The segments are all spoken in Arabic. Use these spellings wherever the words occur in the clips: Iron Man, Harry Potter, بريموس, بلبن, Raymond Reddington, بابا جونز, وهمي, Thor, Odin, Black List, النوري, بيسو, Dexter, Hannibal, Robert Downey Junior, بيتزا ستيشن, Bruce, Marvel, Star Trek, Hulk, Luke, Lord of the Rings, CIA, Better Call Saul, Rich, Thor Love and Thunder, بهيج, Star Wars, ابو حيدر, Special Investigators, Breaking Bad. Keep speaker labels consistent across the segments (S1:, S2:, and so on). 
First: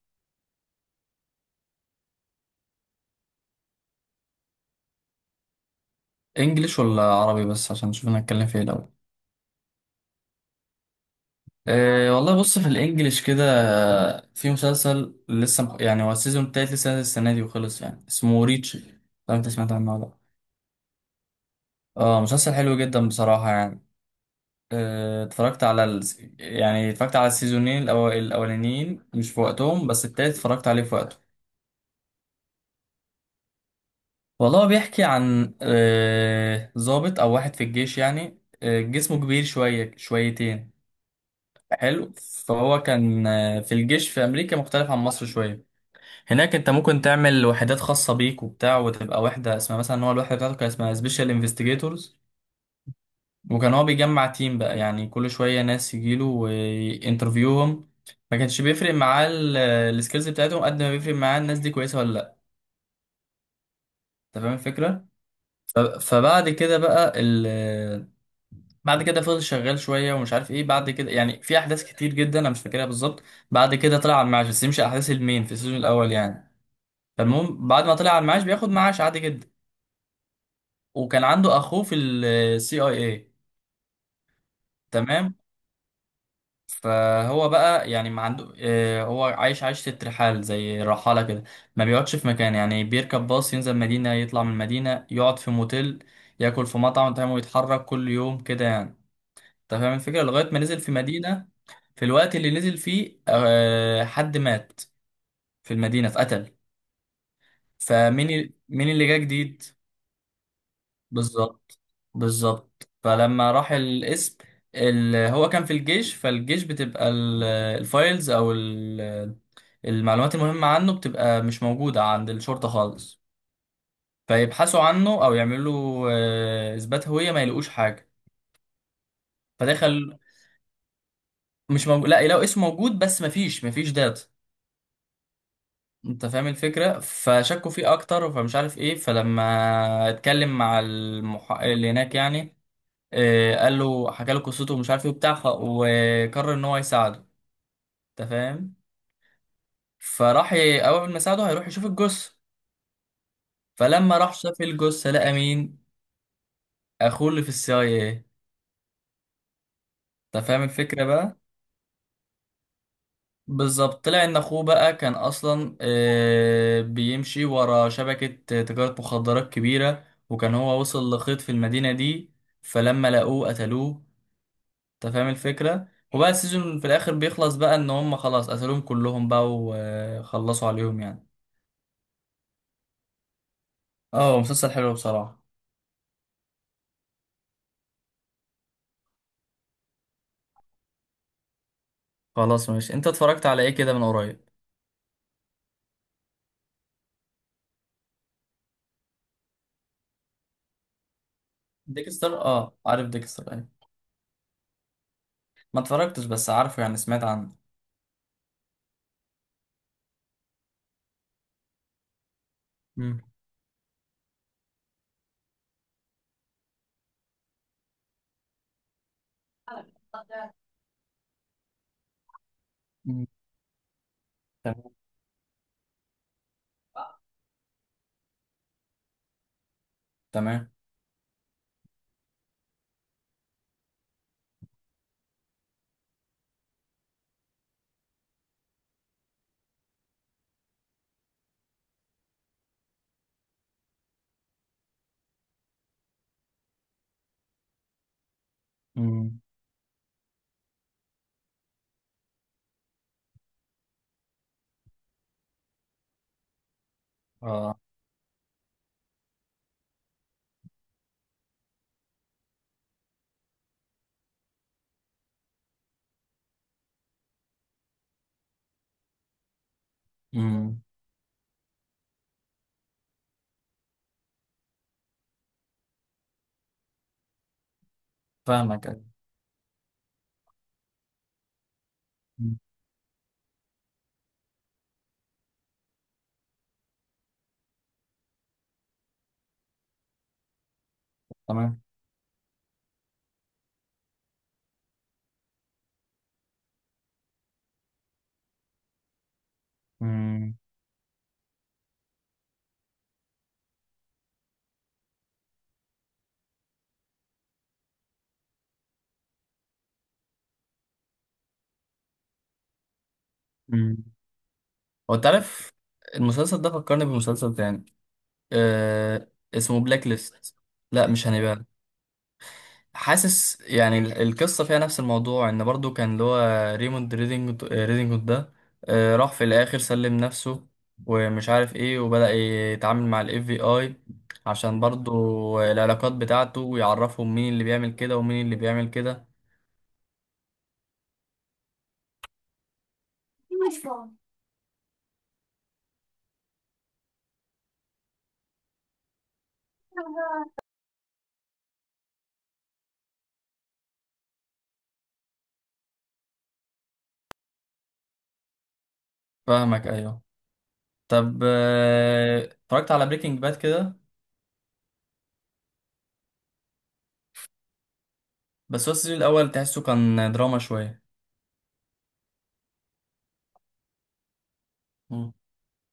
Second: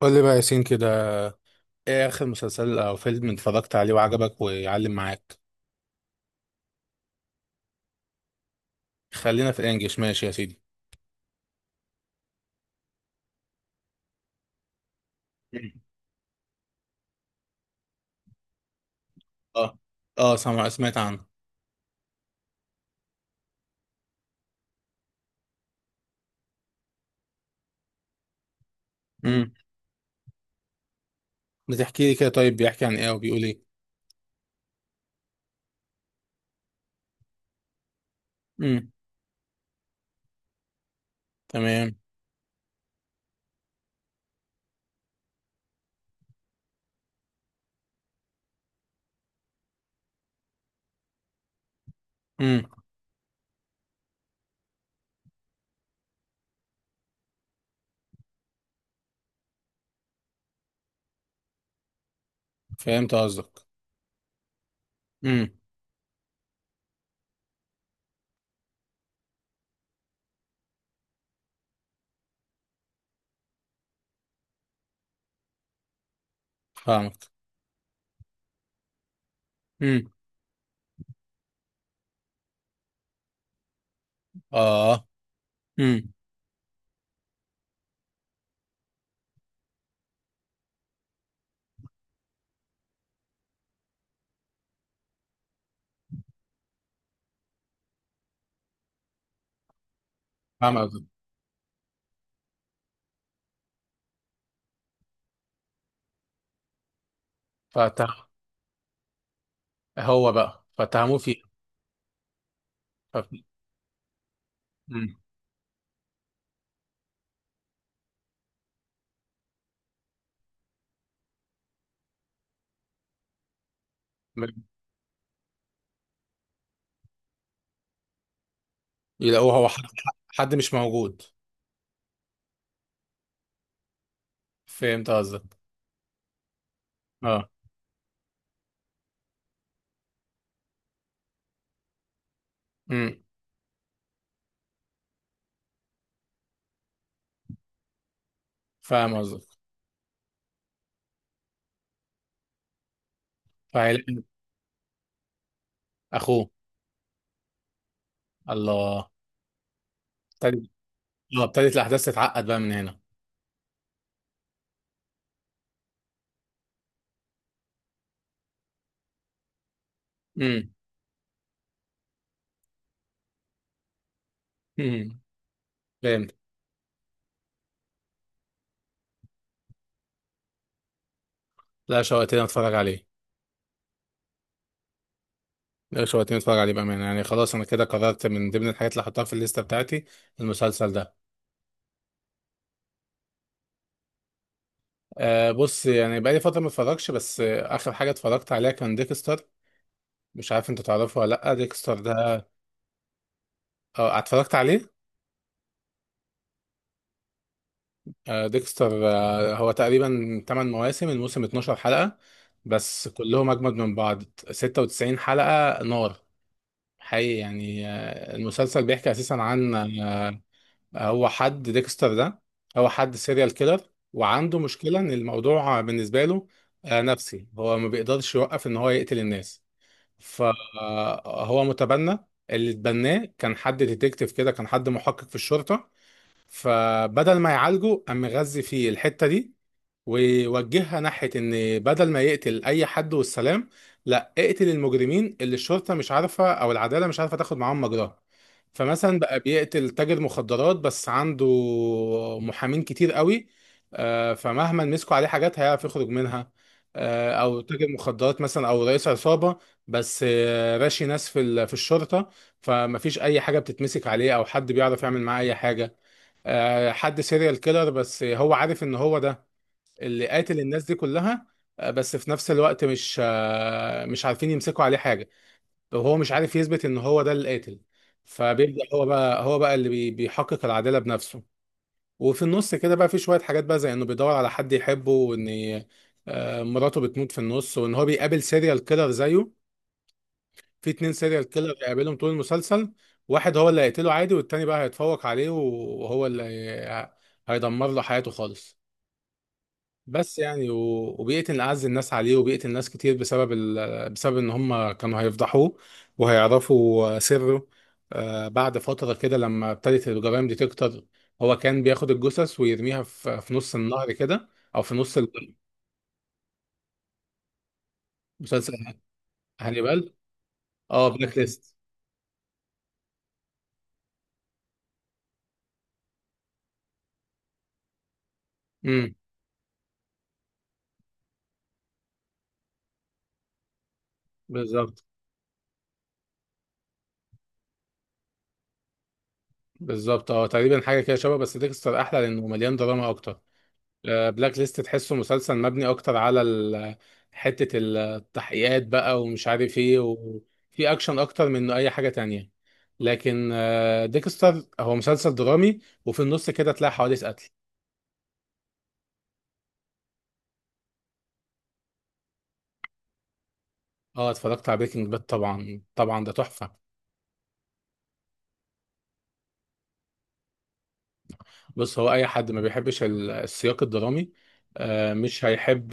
S1: قول لي بقى يا ياسين كده. ايه اخر مسلسل او فيلم اتفرجت عليه وعجبك ويعلم معاك؟
S2: انجليش ولا عربي بس عشان نشوف انا هتكلم في ايه الاول؟
S1: خلينا في الانجليش، ماشي يا سيدي.
S2: أه والله، بص في الانجليش كده. في مسلسل لسه
S1: مم.
S2: يعني هو السيزون التالت لسه نازل السنه دي وخلص يعني، اسمه ريتش. لو انت سمعت
S1: اه.
S2: عنه ولا لأ.
S1: اه سمعت عنه.
S2: اه مسلسل حلو جدا بصراحه يعني. اتفرجت على يعني اتفرجت على السيزونين الاولانيين مش في
S1: امم.
S2: وقتهم، بس التالت اتفرجت عليه في وقته.
S1: بتحكي لي كده، طيب بيحكي عن ايه وبيقول ايه؟
S2: والله هو بيحكي عن ضابط او واحد في الجيش يعني،
S1: امم.
S2: جسمه كبير شويه شويتين.
S1: تمام.
S2: حلو. فهو كان في الجيش. في امريكا مختلف عن مصر شويه، هناك انت ممكن تعمل وحدات خاصه بيك وبتاع وتبقى وحده اسمها، مثلا هو الوحده بتاعته كان اسمها سبيشال انفستيجيتورز.
S1: امم.
S2: وكان هو بيجمع تيم بقى يعني، كل شويه ناس يجيله وانترفيوهم. ما كانش بيفرق معاه السكيلز بتاعتهم قد ما بيفرق معاه الناس دي كويسه ولا لا.
S1: فهمت قصدك.
S2: انت فاهم الفكره.
S1: امم.
S2: فبعد كده بقى، بعد كده فضل شغال شويه ومش عارف ايه، بعد كده يعني في احداث كتير جدا انا مش فاكرها بالظبط. بعد كده طلع على المعاش، بس دي مش احداث المين في السيزون الاول يعني.
S1: فاهمك.
S2: فالمهم بعد ما طلع على المعاش بياخد معاش عادي جدا.
S1: امم.
S2: وكان عنده اخوه في السي اي اي.
S1: اه.
S2: تمام.
S1: امم.
S2: فهو بقى يعني ما عنده هو عايش عيشة الرحال زي الرحالة كده. ما بيقعدش في مكان يعني، بيركب باص ينزل مدينة، يطلع من المدينة يقعد في موتيل، ياكل في مطعم، تمام، ويتحرك كل يوم كده يعني. انت فاهم الفكرة؟ لغاية ما
S1: فاهم
S2: نزل في
S1: قصدك.
S2: مدينة. في الوقت اللي نزل فيه حد مات في المدينة، اتقتل.
S1: فتح.
S2: فمين مين اللي جه جديد.
S1: هو بقى فتهموه فيه.
S2: بالظبط. بالظبط.
S1: ف-
S2: فلما راح الاسم
S1: امم.
S2: هو كان في الجيش، فالجيش بتبقى الفايلز او المعلومات المهمة عنه بتبقى مش موجودة عند الشرطة خالص. فيبحثوا عنه أو يعملوا له إثبات هوية، ما يلاقوش حاجة.
S1: يلاقوه هو حد.
S2: فدخل.
S1: حد مش موجود.
S2: مش موجود، لا يلاقوا اسمه موجود بس مفيش داتا.
S1: فهمت قصدك.
S2: انت فاهم الفكره.
S1: اه.
S2: فشكوا فيه اكتر، فمش عارف ايه. فلما اتكلم مع المحقق اللي هناك يعني،
S1: امم.
S2: اه قال له، حكى له قصته ومش عارف ايه وبتاع، وقرر ان هو يساعده. انت فاهم.
S1: فاهم قصدك.
S2: فراح اول ما ساعده هيروح يشوف الجثه. فلما
S1: فعيل.
S2: راح شاف الجثه لقى مين؟
S1: اخوه.
S2: اخوه اللي في السي اي ايه.
S1: الله.
S2: انت فاهم
S1: طيب.
S2: الفكره بقى.
S1: اه، ابتدت الاحداث تتعقد بقى من هنا.
S2: بالظبط. طلع ان اخوه بقى كان اصلا بيمشي ورا شبكة تجارة مخدرات كبيرة، وكان
S1: امم.
S2: هو وصل لخيط في المدينة دي. فلما لقوه قتلوه. انت
S1: امم.
S2: فاهم الفكرة. وبقى
S1: فهمت.
S2: السيزون في الاخر بيخلص بقى ان هم خلاص قتلوهم كلهم بقى وخلصوا عليهم يعني.
S1: لا، شوقتني اتفرج عليه.
S2: اه مسلسل حلو بصراحة.
S1: لا، شوقتني اتفرج عليه بامانه، يعني خلاص انا كده قررت من ضمن الحاجات اللي هحطها في الليسته بتاعتي المسلسل ده.
S2: خلاص ماشي. انت اتفرجت على ايه كده من قريب؟
S1: آه بص، يعني بقالي فتره ما اتفرجش، بس آه اخر حاجه اتفرجت عليها كان ديكستر. مش عارف انت تعرفه ولا لا، ديكستر
S2: ديكستر؟
S1: ده.
S2: اه عارف ديكستر ايه.
S1: اه، اتفرجت عليه.
S2: ما اتفرجتش بس عارفه يعني، سمعت عنه.
S1: آه ديكستر، آه هو تقريبا 8 مواسم، الموسم 12 حلقه، بس
S2: مم.
S1: كلهم اجمد من بعض. 96 حلقه نار حقيقي، يعني المسلسل بيحكي اساسا عن هو حد ديكستر ده، هو حد
S2: مم.
S1: سيريال كيلر، وعنده
S2: تمام.
S1: مشكلة ان الموضوع بالنسبة له نفسي، هو ما بيقدرش يوقف ان هو يقتل الناس.
S2: تمام.
S1: فهو متبنى، اللي اتبناه كان حد ديتكتيف كده، كان حد محقق في الشرطة، فبدل ما يعالجه قام مغذي فيه الحتة دي، ووجهها ناحية إن بدل ما يقتل أي حد والسلام، لا اقتل المجرمين اللي الشرطة مش عارفة أو العدالة مش عارفة تاخد معاهم مجراها. فمثلا
S2: مم.
S1: بقى بيقتل تاجر مخدرات بس عنده محامين كتير قوي، فمهما مسكوا عليه حاجات هيعرف يخرج منها. أو
S2: اه.
S1: تاجر مخدرات مثلا أو رئيس عصابة، بس راشي ناس في في الشرطة، فمفيش أي حاجة بتتمسك عليه أو حد بيعرف يعمل معاه أي حاجة. حد سيريال كيلر، بس هو عارف إن هو ده اللي قاتل
S2: مم.
S1: الناس دي كلها. بس في نفس الوقت مش عارفين يمسكوا عليه حاجة، وهو مش عارف يثبت ان هو ده اللي قاتل. فبيبدأ هو
S2: فاهمك.
S1: بقى، هو بقى اللي بيحقق العدالة بنفسه. وفي
S2: مم.
S1: النص كده بقى في شوية حاجات بقى زي انه بيدور على حد يحبه، وان مراته بتموت في النص، وان هو بيقابل سيريال كيلر زيه. في اتنين سيريال كيلر
S2: تمام.
S1: بيقابلهم طول المسلسل، واحد هو اللي هيقتله عادي، والتاني بقى هيتفوق عليه وهو اللي هيدمر له حياته خالص. بس
S2: مم.
S1: يعني، وبيئة إن أعز الناس عليه، وبيئة الناس كتير بسبب بسبب إن هم كانوا هيفضحوه وهيعرفوا سره. بعد فترة كده لما ابتدت الجرائم دي تكتر، هو كان بياخد الجثث ويرميها في نص
S2: مم.
S1: النهر كده، أو في
S2: هو
S1: نص
S2: انت عارف المسلسل ده فكرني بمسلسل تاني.
S1: مسلسل؟
S2: آه، اسمه بلاك
S1: هانيبال.
S2: ليست. لا
S1: اه،
S2: مش
S1: بلاك
S2: هانيبال.
S1: ليست.
S2: حاسس يعني القصة فيها نفس الموضوع، ان برضو كان اللي هو ريموند ريدنجوت ده،
S1: امم.
S2: آه راح في الاخر سلم نفسه ومش عارف ايه، وبدأ يتعامل مع الاف بي اي عشان
S1: بالظبط.
S2: برضو العلاقات بتاعته، ويعرفهم مين اللي بيعمل كده ومين اللي بيعمل كده.
S1: بالظبط، اه تقريبا حاجة كده شبه، بس ديكستر أحلى لأنه مليان دراما أكتر. بلاك ليست تحسه مسلسل مبني اكتر على حتة التحقيقات بقى ومش عارف ايه، وفي اكشن اكتر من انه اي حاجة تانية. لكن ديكستر هو مسلسل درامي، وفي النص كده تلاقي حوادث قتل.
S2: فاهمك ايوه. طب اتفرجت على بريكنج باد كده؟
S1: اه، اتفرجت على بريكنج باد، طبعا طبعا ده تحفة.
S2: بس هو السيزون الاول تحسه كان دراما شويه.
S1: بص هو اي حد ما بيحبش السياق الدرامي
S2: مم.
S1: مش هيحب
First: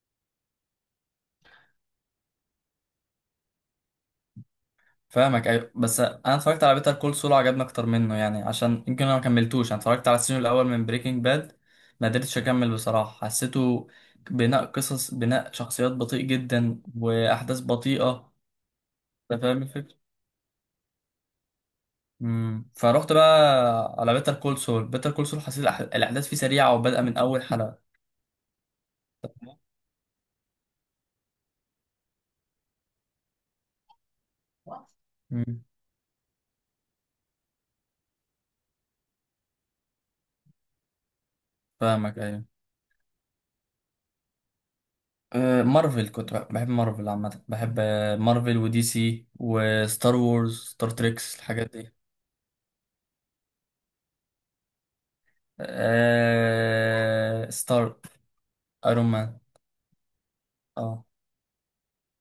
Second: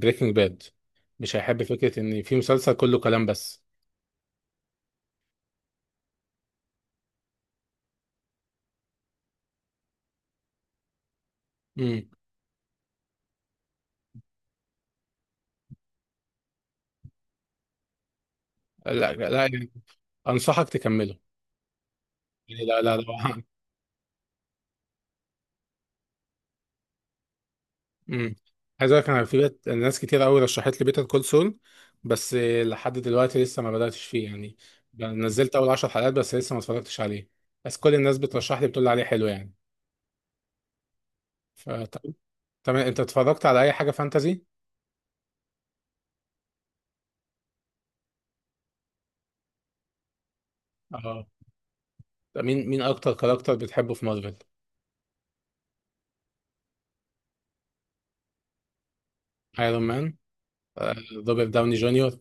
S1: بريكنج باد، مش هيحب فكرة ان في مسلسل كله كلام بس.
S2: فاهمك ايوه، بس انا اتفرجت على بيتر كول سول عجبني اكتر منه يعني، عشان يمكن انا ما كملتوش. انا اتفرجت على السيزون الاول من بريكنج باد
S1: مم.
S2: ما قدرتش اكمل بصراحه. حسيته بناء قصص، بناء شخصيات بطيء جدا، واحداث بطيئه.
S1: لا
S2: انت
S1: لا
S2: فاهم
S1: يعني،
S2: الفكره.
S1: انصحك تكمله. يعني
S2: امم.
S1: لا لا
S2: فروحت
S1: لا
S2: بقى على بيتر كول سول. بيتر كول سول حسيت الاحداث فيه سريعه وبادئه من اول حلقه.
S1: امم. عايز اقول لك انا في بيت ناس كتير قوي رشحت لي بيتر كول سول، بس لحد دلوقتي لسه ما بداتش فيه يعني. نزلت
S2: امم.
S1: اول 10 حلقات بس لسه ما اتفرجتش عليه. بس كل الناس بترشح لي، بتقول لي عليه حلو يعني. فطب،
S2: فاهمك ايوه.
S1: تمام، انت اتفرجت على اي حاجه فانتازي؟
S2: مارفل، كنت بحب مارفل عامة، بحب مارفل ودي سي وستار وورز ستار
S1: اه.
S2: تريكس، الحاجات دي.
S1: طب مين اكتر كاركتر بتحبه في مارفل؟
S2: ستار، ايرون مان.
S1: ايرون مان، آه،
S2: اه.
S1: روبرت داوني جونيور.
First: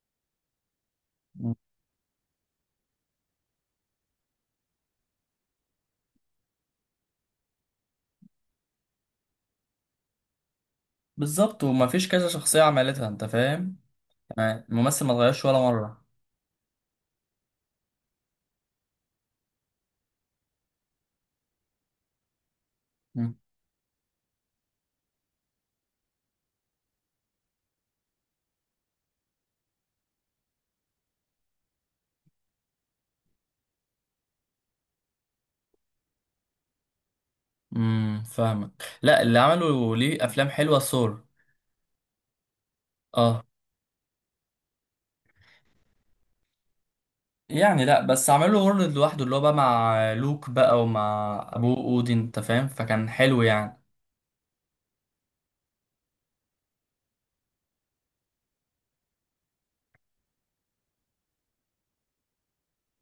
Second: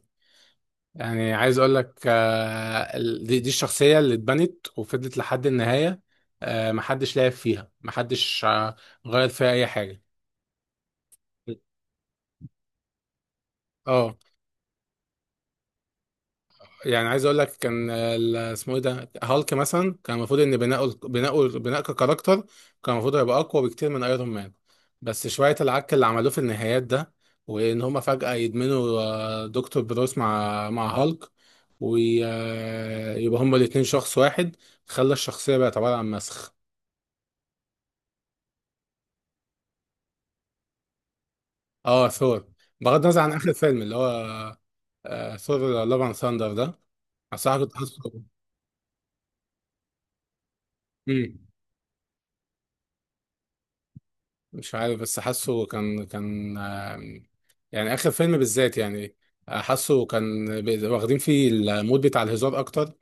S1: يعني
S2: م.
S1: عايز اقول لك دي الشخصيه اللي اتبنت وفضلت لحد النهايه، محدش لعب فيها، محدش غير فيها اي حاجه.
S2: بالظبط، وما فيش كذا شخصية عملتها. انت فاهم.
S1: اه.
S2: تمام، الممثل ما اتغيرش ولا مرة.
S1: يعني عايز اقول لك كان اسمه ايه ده، هالك مثلا كان المفروض ان بناؤه بناء ككاركتر، كان المفروض
S2: م.
S1: هيبقى اقوى بكتير من ايرون مان. بس شويه العك اللي عملوه في النهايات ده، وان هما فجاه يدمنوا دكتور بروس مع هالك، ويبقى هما الاتنين شخص واحد، خلى الشخصيه بقت عباره عن مسخ.
S2: فاهمك. لا اللي عملوا ليه افلام حلوة ثور.
S1: اه، ثور، بغض النظر عن
S2: اه.
S1: اخر فيلم اللي هو ثور لاف اند ثاندر ده، الصراحه كنت
S2: يعني
S1: حاسه.
S2: لا، بس عملوا وورلد لوحده اللي هو بقى مع لوك بقى ومع
S1: مم.
S2: ابوه اودين، انت فاهم، فكان حلو يعني.
S1: مش عارف بس حاسه كان يعني اخر فيلم بالذات يعني حاسه كان واخدين فيه المود بتاع الهزار اكتر.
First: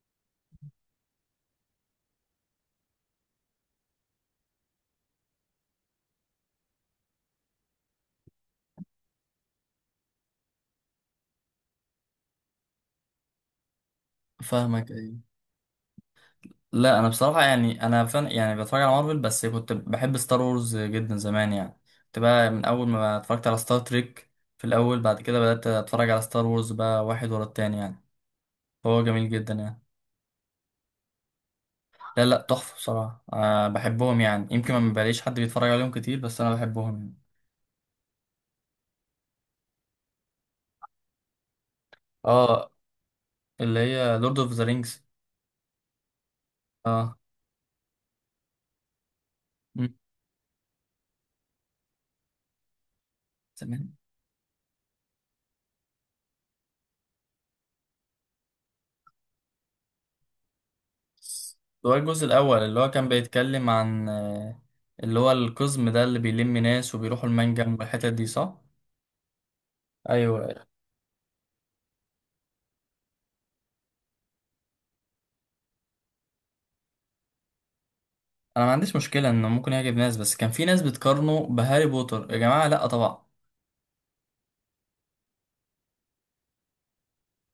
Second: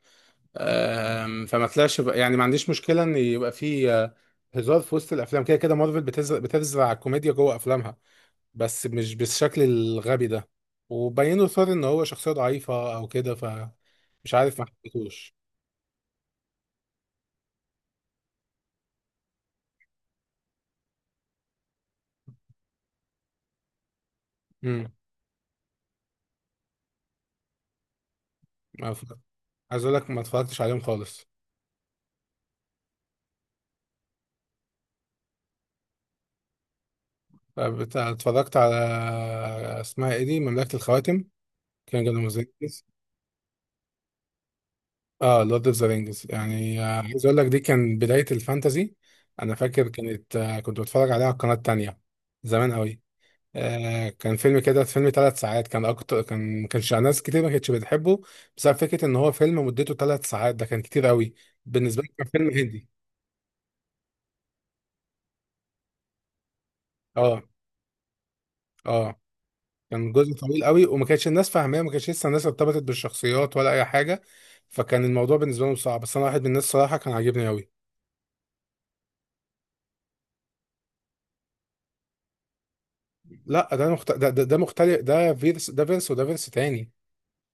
S1: يعني ما عنديش مشكله ان يبقى فيه هزار في وسط الافلام، كده كده مارفل بتزرع الكوميديا جوه افلامها، بس مش بالشكل الغبي ده، وبينوا ثور ان هو شخصيه ضعيفه او كده، فمش عارف، ما
S2: فاهمك أيوه.
S1: حبيتهوش.
S2: لا انا بصراحه يعني، انا فن يعني بتفرج على مارفل، بس كنت بحب ستار وورز جدا زمان يعني. كنت بقى من اول ما اتفرجت على ستار تريك في
S1: امم.
S2: الاول، بعد كده بدات اتفرج على ستار وورز بقى واحد ورا التاني يعني.
S1: ما
S2: فهو
S1: ف-
S2: جميل جدا يعني.
S1: عايز اقول لك ما اتفرجتش عليهم خالص.
S2: لا لا تحفه بصراحه، أه بحبهم يعني، يمكن ما بلاقيش حد بيتفرج عليهم كتير بس انا بحبهم يعني.
S1: بتاع اتفرجت على اسمها ايه دي، مملكة الخواتم، كان جانا
S2: اه.
S1: موزيكس.
S2: اللي هي لورد اوف ذا رينجز.
S1: اه، لورد اوف ذا رينجز. يعني
S2: اه.
S1: عايز اقول لك دي كان بداية الفانتازي. انا فاكر
S2: مم،
S1: كانت كنت بتفرج عليها على القناة التانية زمان قوي.
S2: تمام.
S1: آه كان فيلم كده، فيلم 3 ساعات، كان اكتر، كان ما كانش ناس كتير ما كانتش بتحبه، بسبب فكرة ان هو فيلم مدته 3 ساعات، ده كان كتير قوي
S2: اللي هو
S1: بالنسبة لي،
S2: الجزء
S1: كان فيلم
S2: الأول اللي
S1: هندي.
S2: هو كان بيتكلم عن اللي هو القزم ده اللي بيلم ناس وبيروحوا
S1: اه.
S2: المنجم والحتت دي، صح؟
S1: اه كان جزء
S2: ايوه.
S1: طويل قوي، وما كانتش الناس فاهماه، ما كانتش لسه الناس ارتبطت بالشخصيات ولا اي حاجه، فكان الموضوع بالنسبه لهم صعب، بس انا واحد من الناس صراحه كان عاجبني قوي.
S2: انا ما عنديش مشكله انه ممكن يعجب ناس، بس كان في ناس بتقارنه بهاري بوتر، يا جماعه لا طبعا.
S1: لا، ده مختلف، ده فيرس ده فيرس وده فيرس تاني.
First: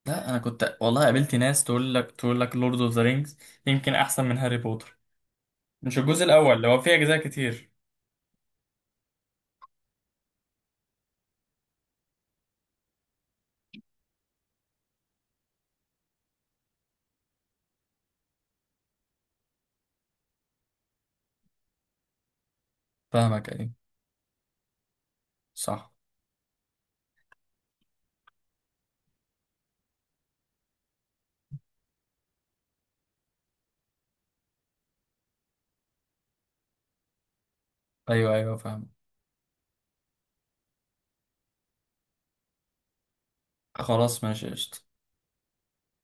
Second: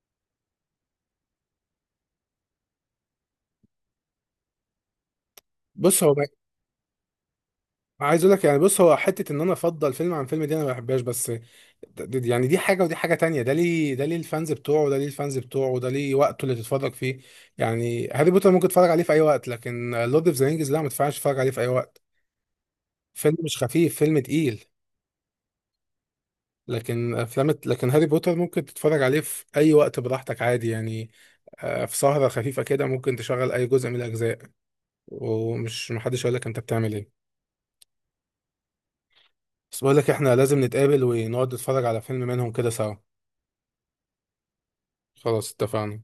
S2: لا انا كنت والله قابلت ناس تقول لك لورد اوف ذا رينجز يمكن احسن من هاري بوتر. مش
S1: بص هو
S2: الجزء
S1: بقى-
S2: الاول اللي هو فيه اجزاء كتير.
S1: عايز اقول لك يعني، بص هو حته ان انا افضل فيلم عن فيلم دي انا ما بحبهاش، بس يعني دي حاجه ودي حاجه تانية، ده ليه الفانز بتوعه، وده ليه الفانز بتوعه، وده ليه وقته اللي تتفرج فيه. يعني هاري بوتر ممكن تتفرج عليه في اي وقت، لكن لورد اوف ذا رينجز لا، ما تنفعش تتفرج عليه في اي وقت، فيلم
S2: فاهمك
S1: مش
S2: ايوه.
S1: خفيف، فيلم تقيل.
S2: صح.
S1: لكن افلام، لكن هاري بوتر ممكن تتفرج عليه في اي وقت براحتك عادي يعني، في سهرة خفيفة كده ممكن تشغل اي جزء من الاجزاء، ومش محدش يقول لك انت بتعمل ايه.
S2: ايوه ايوه فاهم.
S1: بس بقول لك احنا لازم نتقابل ونقعد نتفرج على فيلم منهم كده سوا.
S2: خلاص ماشي قشطة.
S1: خلاص اتفقنا.